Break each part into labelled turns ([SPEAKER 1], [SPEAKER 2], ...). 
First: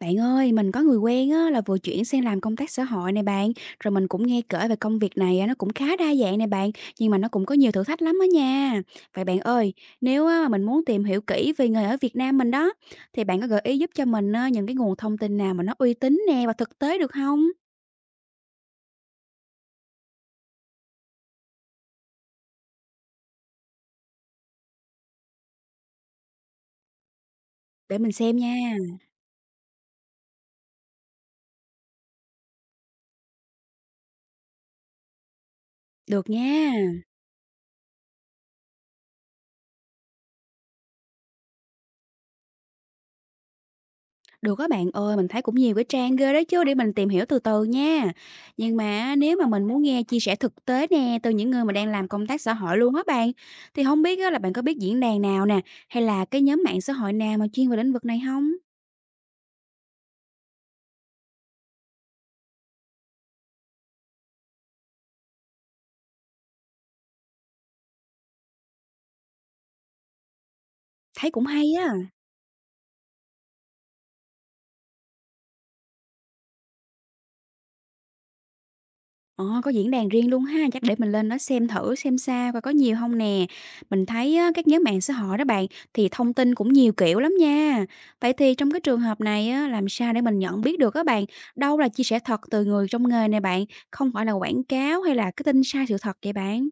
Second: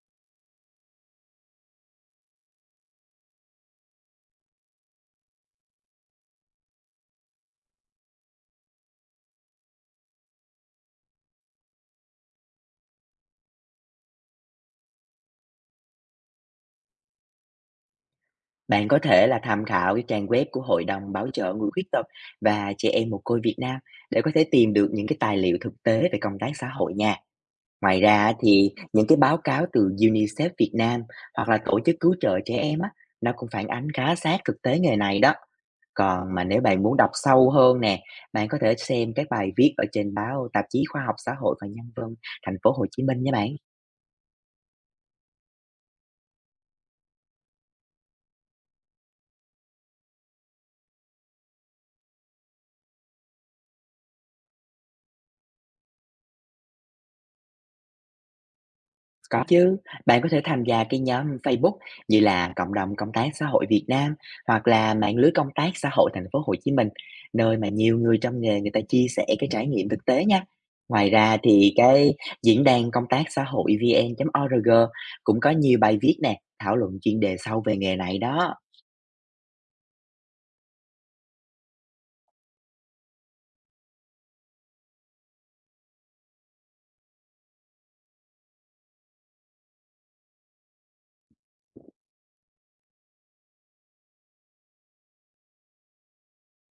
[SPEAKER 1] Bạn ơi, mình có người quen á, là vừa chuyển sang làm công tác xã hội này bạn, rồi mình cũng nghe kể về công việc này á, nó cũng khá đa dạng này bạn, nhưng mà nó cũng có nhiều thử thách lắm á nha. Vậy bạn ơi, nếu á, mà mình muốn tìm hiểu kỹ về nghề ở Việt Nam mình đó, thì bạn có gợi ý giúp cho mình á, những cái nguồn thông tin nào mà nó uy tín nè và thực tế được không?
[SPEAKER 2] Bạn có thể là tham khảo cái trang web của Hội đồng Bảo trợ Người Khuyết tật và Trẻ Em Mồ Côi Việt Nam để có thể tìm được những cái tài liệu thực tế về công tác xã hội nha.
[SPEAKER 1] Để
[SPEAKER 2] Ngoài
[SPEAKER 1] mình
[SPEAKER 2] ra á,
[SPEAKER 1] xem
[SPEAKER 2] thì
[SPEAKER 1] nha.
[SPEAKER 2] những cái báo cáo từ UNICEF Việt Nam hoặc là tổ chức cứu trợ trẻ em á, nó cũng phản ánh khá sát thực tế nghề này đó.
[SPEAKER 1] Được
[SPEAKER 2] Còn mà nếu
[SPEAKER 1] nha.
[SPEAKER 2] bạn muốn đọc sâu hơn nè, bạn có thể xem các bài viết ở trên báo tạp chí Khoa học Xã hội và Nhân văn Thành phố Hồ Chí Minh nha bạn.
[SPEAKER 1] Được các bạn ơi, mình thấy cũng nhiều cái trang ghê đó chứ, để mình tìm hiểu từ từ nha. Nhưng mà nếu mà mình muốn nghe chia sẻ thực tế nè, từ những người mà đang làm công tác xã hội luôn á bạn, thì không biết á là bạn có biết diễn đàn nào nè, hay là cái nhóm mạng xã hội nào mà chuyên về lĩnh vực này không?
[SPEAKER 2] Có chứ, bạn có thể tham gia cái nhóm Facebook như là Cộng đồng Công tác Xã hội Việt Nam hoặc là Mạng lưới Công tác Xã hội Thành phố Hồ Chí Minh, nơi mà nhiều người trong nghề người ta chia sẻ cái trải nghiệm thực tế nha. Ngoài
[SPEAKER 1] Thấy
[SPEAKER 2] ra
[SPEAKER 1] cũng hay
[SPEAKER 2] thì
[SPEAKER 1] á.
[SPEAKER 2] cái diễn đàn công tác xã hội vn.org cũng có nhiều bài viết nè, thảo luận chuyên đề sâu về nghề này đó.
[SPEAKER 1] Ờ, có diễn đàn riêng luôn ha, chắc để mình lên đó xem thử xem sao coi có nhiều không nè. Mình thấy á, các nhóm mạng xã hội đó bạn, thì thông tin cũng nhiều kiểu lắm nha. Vậy thì trong cái trường hợp này á, làm sao để mình nhận biết được các bạn, đâu là chia sẻ thật từ người trong nghề này bạn, không phải là quảng cáo hay là cái tin sai sự thật vậy bạn?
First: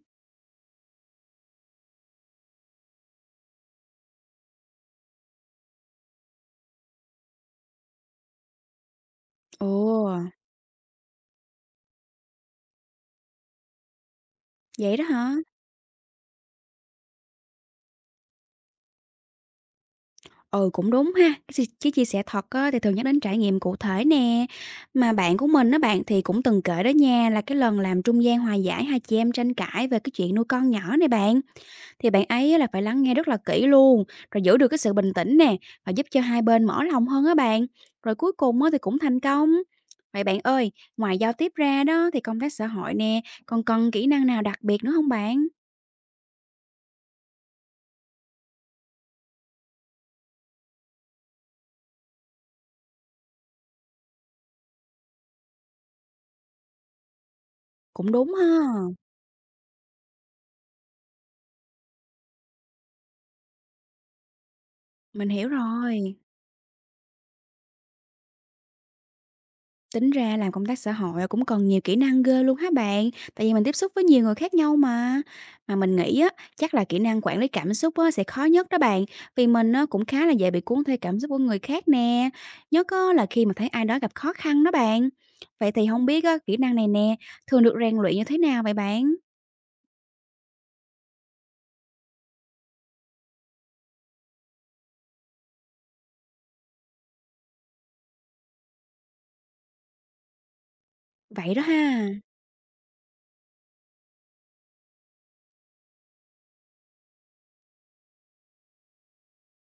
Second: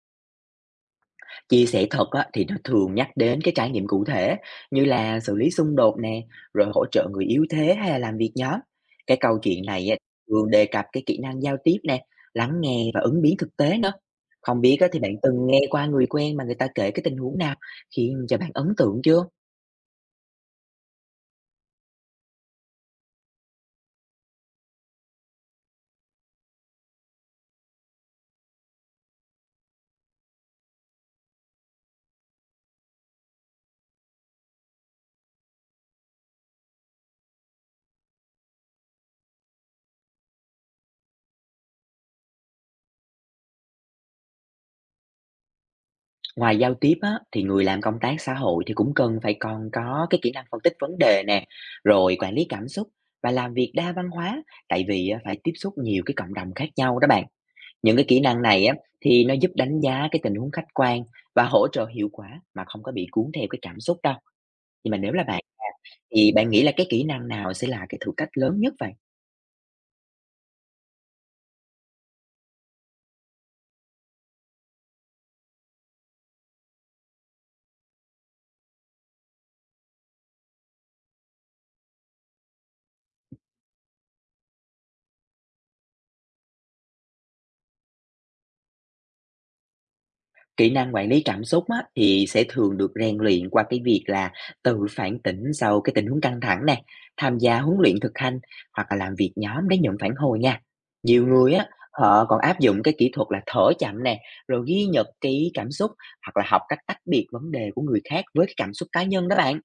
[SPEAKER 2] Chia sẻ thật á, thì nó thường nhắc đến cái trải nghiệm cụ thể như là xử lý xung đột nè, rồi hỗ trợ người yếu thế hay là làm việc nhóm. Cái câu chuyện
[SPEAKER 1] Ồ,
[SPEAKER 2] này á, thường đề cập cái kỹ năng giao tiếp nè, lắng nghe và ứng biến thực tế nữa. Không biết á,
[SPEAKER 1] vậy
[SPEAKER 2] thì
[SPEAKER 1] đó
[SPEAKER 2] bạn
[SPEAKER 1] hả?
[SPEAKER 2] từng nghe qua người quen mà người ta kể cái tình huống nào khiến cho bạn ấn tượng chưa?
[SPEAKER 1] Ừ, cũng đúng ha, cái s chứ chia sẻ thật á thì thường nhắc đến trải nghiệm cụ thể nè. Mà bạn của mình đó bạn thì cũng từng kể đó nha, là cái lần làm trung gian hòa giải hai chị em tranh cãi về cái chuyện nuôi con nhỏ này bạn. Thì bạn ấy á là phải lắng nghe rất là kỹ luôn, rồi giữ được cái sự bình tĩnh nè, và giúp cho hai bên mở lòng hơn á bạn. Rồi cuối cùng á thì cũng thành công. Vậy bạn ơi, ngoài giao tiếp ra đó thì công tác xã hội nè, còn cần kỹ năng nào đặc biệt nữa không bạn?
[SPEAKER 2] Ngoài giao tiếp á, thì người làm công tác xã hội thì cũng cần phải còn có cái kỹ năng phân tích vấn đề nè, rồi quản lý cảm xúc và làm việc đa văn hóa, tại vì á, phải tiếp xúc nhiều cái cộng đồng khác nhau đó bạn. Những cái
[SPEAKER 1] Cũng
[SPEAKER 2] kỹ
[SPEAKER 1] đúng
[SPEAKER 2] năng
[SPEAKER 1] ha,
[SPEAKER 2] này á, thì nó giúp đánh giá cái tình huống khách quan và hỗ trợ hiệu quả mà không có bị cuốn theo cái cảm xúc đâu. Nhưng mà nếu là
[SPEAKER 1] mình
[SPEAKER 2] bạn
[SPEAKER 1] hiểu
[SPEAKER 2] nha,
[SPEAKER 1] rồi.
[SPEAKER 2] thì bạn nghĩ là cái kỹ năng nào sẽ là cái thử thách lớn nhất vậy?
[SPEAKER 1] Tính ra làm công tác xã hội cũng cần nhiều kỹ năng ghê luôn hả bạn? Tại vì mình tiếp xúc với nhiều người khác nhau mà. Mà mình nghĩ á, chắc là kỹ năng quản lý cảm xúc á, sẽ khó nhất đó bạn. Vì mình á, cũng khá là dễ bị cuốn theo cảm xúc của người khác nè. Nhất á, là khi mà thấy ai đó gặp khó khăn đó bạn. Vậy thì không biết á, kỹ năng này nè, thường được rèn luyện như thế nào vậy bạn?
[SPEAKER 2] Kỹ năng quản lý cảm xúc á, thì sẽ thường được rèn luyện qua cái việc là tự phản tỉnh sau cái tình huống căng thẳng này, tham gia huấn luyện thực hành hoặc là làm việc nhóm để nhận phản hồi nha. Nhiều
[SPEAKER 1] Vậy
[SPEAKER 2] người
[SPEAKER 1] đó
[SPEAKER 2] á,
[SPEAKER 1] ha.
[SPEAKER 2] họ còn áp dụng cái kỹ thuật là thở chậm nè, rồi ghi nhật ký cảm xúc hoặc là học cách tách biệt vấn đề của người khác với cái cảm xúc cá nhân đó bạn.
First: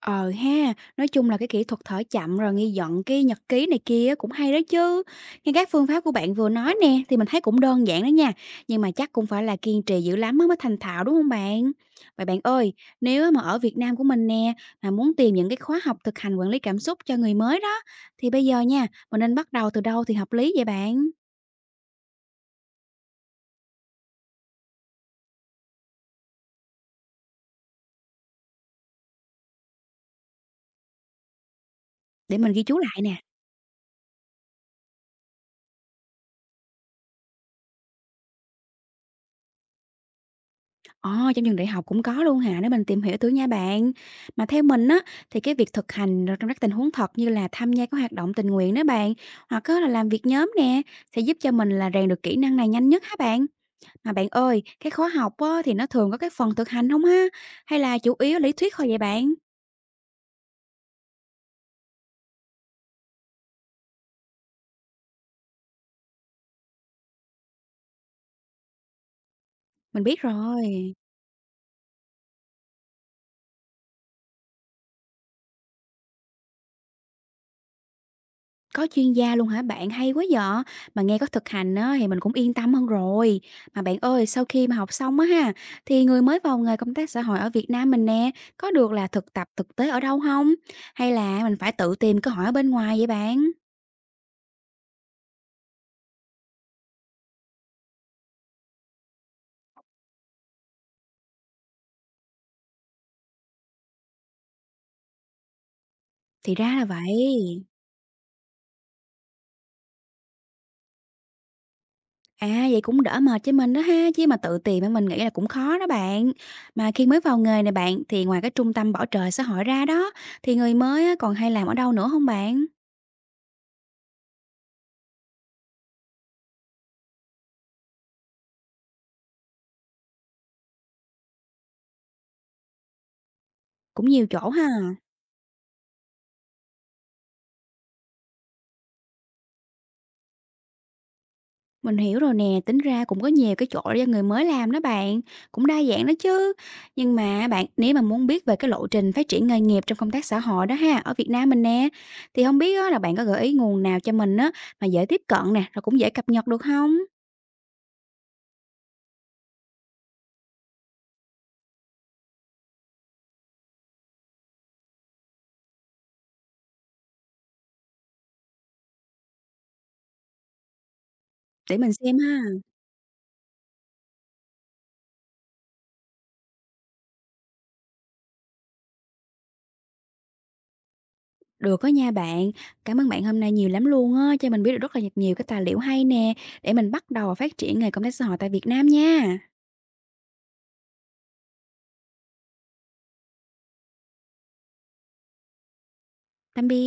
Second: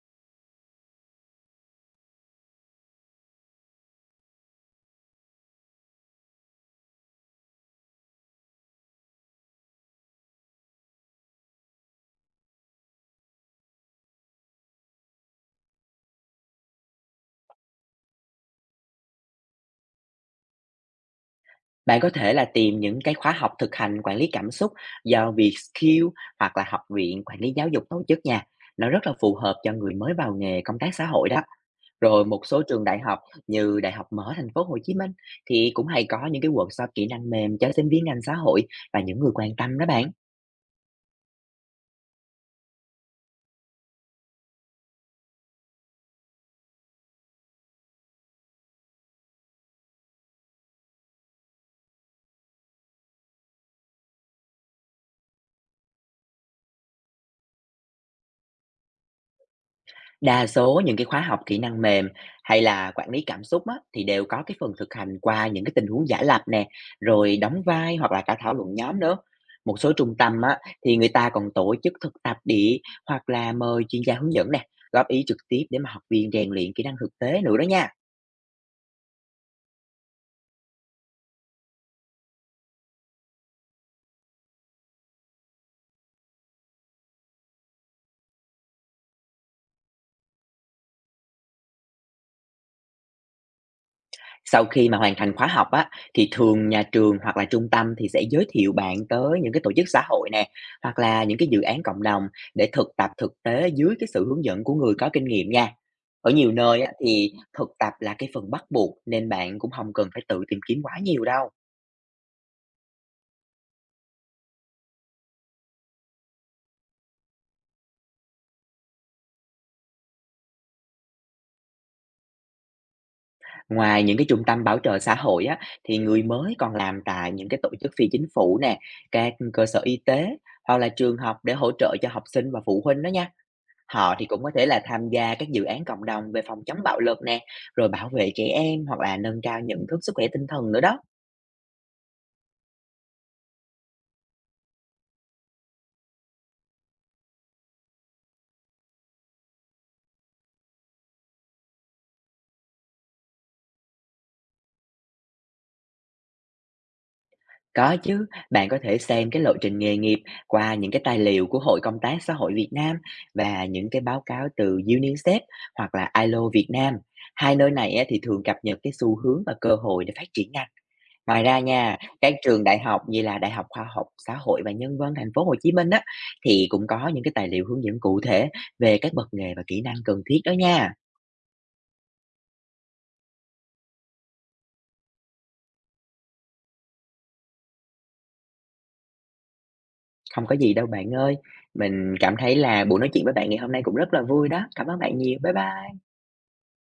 [SPEAKER 1] Ờ ha, nói chung là cái kỹ thuật thở chậm rồi ghi nhận cái nhật ký này kia cũng hay đó chứ. Nghe các phương pháp của bạn vừa nói nè thì mình thấy cũng đơn giản đó nha, nhưng mà chắc cũng phải là kiên trì dữ lắm á mới thành thạo đúng không bạn? Vậy bạn ơi, nếu á mà ở Việt Nam của mình nè mà muốn tìm những cái khóa học thực hành quản lý cảm xúc cho người mới đó thì bây giờ nha, mình nên bắt đầu từ đâu thì hợp lý vậy bạn?
[SPEAKER 2] Bạn có thể là tìm những cái khóa học thực hành quản lý cảm xúc do Vietskill hoặc là Học viện Quản lý Giáo dục tổ chức nha. Nó rất là phù hợp cho người mới vào nghề công tác xã hội đó. Rồi
[SPEAKER 1] Để
[SPEAKER 2] một
[SPEAKER 1] mình ghi
[SPEAKER 2] số
[SPEAKER 1] chú
[SPEAKER 2] trường
[SPEAKER 1] lại
[SPEAKER 2] đại
[SPEAKER 1] nè.
[SPEAKER 2] học như Đại học Mở Thành phố Hồ Chí Minh thì cũng hay có những cái workshop kỹ năng mềm cho sinh viên ngành xã hội và những người quan tâm đó bạn.
[SPEAKER 1] Ồ, trong trường đại học cũng có luôn hả? Để mình tìm hiểu thử nha bạn. Mà theo mình á, thì cái việc thực hành rồi trong các tình huống thật như là tham gia các hoạt động tình nguyện đó bạn, hoặc á là làm việc nhóm nè, sẽ giúp cho mình là rèn được kỹ năng này nhanh nhất hả bạn? Mà bạn ơi, cái khóa học á, thì nó thường có cái phần thực hành không ha? Hay là chủ yếu lý thuyết thôi vậy bạn?
[SPEAKER 2] Đa số những cái khóa học kỹ năng mềm hay là quản lý cảm xúc á, thì đều có cái phần thực hành qua những cái tình huống giả lập nè, rồi đóng vai hoặc là cả thảo luận nhóm nữa. Một số
[SPEAKER 1] Mình
[SPEAKER 2] trung
[SPEAKER 1] biết
[SPEAKER 2] tâm á,
[SPEAKER 1] rồi.
[SPEAKER 2] thì người ta còn tổ chức thực tập địa, hoặc là mời chuyên gia hướng dẫn nè, góp ý trực tiếp để mà học viên rèn luyện kỹ năng thực tế nữa đó nha.
[SPEAKER 1] Có chuyên gia luôn hả bạn? Hay quá vợ. Mà nghe có thực hành á thì mình cũng yên tâm hơn rồi. Mà bạn ơi, sau khi mà học xong á ha, thì người mới vào nghề công tác xã hội ở Việt Nam mình nè, có được là thực tập thực tế ở đâu không? Hay là mình phải tự tìm cơ hội ở bên ngoài vậy bạn?
[SPEAKER 2] Sau khi mà hoàn thành khóa học á, thì thường nhà trường hoặc là trung tâm thì sẽ giới thiệu bạn tới những cái tổ chức xã hội nè, hoặc là những cái dự án cộng đồng để thực tập thực tế dưới cái sự hướng dẫn của người có kinh nghiệm nha. Ở nhiều
[SPEAKER 1] Thì ra
[SPEAKER 2] nơi
[SPEAKER 1] là
[SPEAKER 2] á, thì
[SPEAKER 1] vậy.
[SPEAKER 2] thực tập là cái phần bắt buộc, nên bạn cũng không cần phải tự tìm kiếm quá nhiều đâu.
[SPEAKER 1] À, vậy cũng đỡ mệt cho mình đó ha, chứ mà tự tìm á mình nghĩ là cũng khó đó bạn. Mà khi mới vào nghề này bạn, thì ngoài cái trung tâm bảo trợ xã hội ra đó, thì người mới á còn hay làm ở đâu nữa không bạn?
[SPEAKER 2] Ngoài những cái trung tâm bảo trợ xã hội á, thì người mới còn làm tại những cái tổ chức phi chính phủ nè, các cơ sở y tế hoặc là trường học để hỗ trợ cho học sinh và phụ huynh đó nha.
[SPEAKER 1] Cũng
[SPEAKER 2] Họ thì
[SPEAKER 1] nhiều
[SPEAKER 2] cũng
[SPEAKER 1] chỗ
[SPEAKER 2] có thể
[SPEAKER 1] ha.
[SPEAKER 2] là tham gia các dự án cộng đồng về phòng chống bạo lực nè, rồi bảo vệ trẻ em hoặc là nâng cao nhận thức sức khỏe tinh thần nữa đó.
[SPEAKER 1] Mình hiểu rồi nè, tính ra cũng có nhiều cái chỗ để cho người mới làm đó bạn, cũng đa dạng đó chứ. Nhưng mà bạn, nếu mà muốn biết về cái lộ trình phát triển nghề nghiệp trong công tác xã hội đó ha, ở Việt Nam mình nè, thì không biết á, là bạn có gợi ý nguồn nào cho mình á, mà dễ tiếp cận nè, rồi cũng dễ cập nhật được không?
[SPEAKER 2] Có chứ, bạn có thể xem cái lộ trình nghề nghiệp qua những cái tài liệu của Hội Công tác Xã hội Việt Nam và những cái báo cáo từ UNICEF hoặc là ILO Việt Nam. Hai nơi này á, thì thường cập nhật cái xu hướng và cơ hội để phát triển ngành. Ngoài ra
[SPEAKER 1] Để mình
[SPEAKER 2] nha,
[SPEAKER 1] xem
[SPEAKER 2] các
[SPEAKER 1] ha.
[SPEAKER 2] trường đại học như là Đại học Khoa học Xã hội và Nhân văn Thành phố Hồ Chí Minh á, thì cũng có những cái tài liệu hướng dẫn cụ thể về các bậc nghề và kỹ năng cần thiết đó nha.
[SPEAKER 1] Được đó nha bạn, cảm ơn bạn hôm nay nhiều lắm luôn á, cho mình biết được rất là nhiều cái tài liệu hay nè, để mình bắt đầu phát triển nghề công tác xã hội tại Việt Nam nha.
[SPEAKER 2] Không có gì đâu bạn ơi. Mình cảm thấy là buổi nói chuyện với bạn ngày hôm nay cũng rất là vui đó. Cảm ơn bạn nhiều. Bye bye.
[SPEAKER 1] Tạm biệt.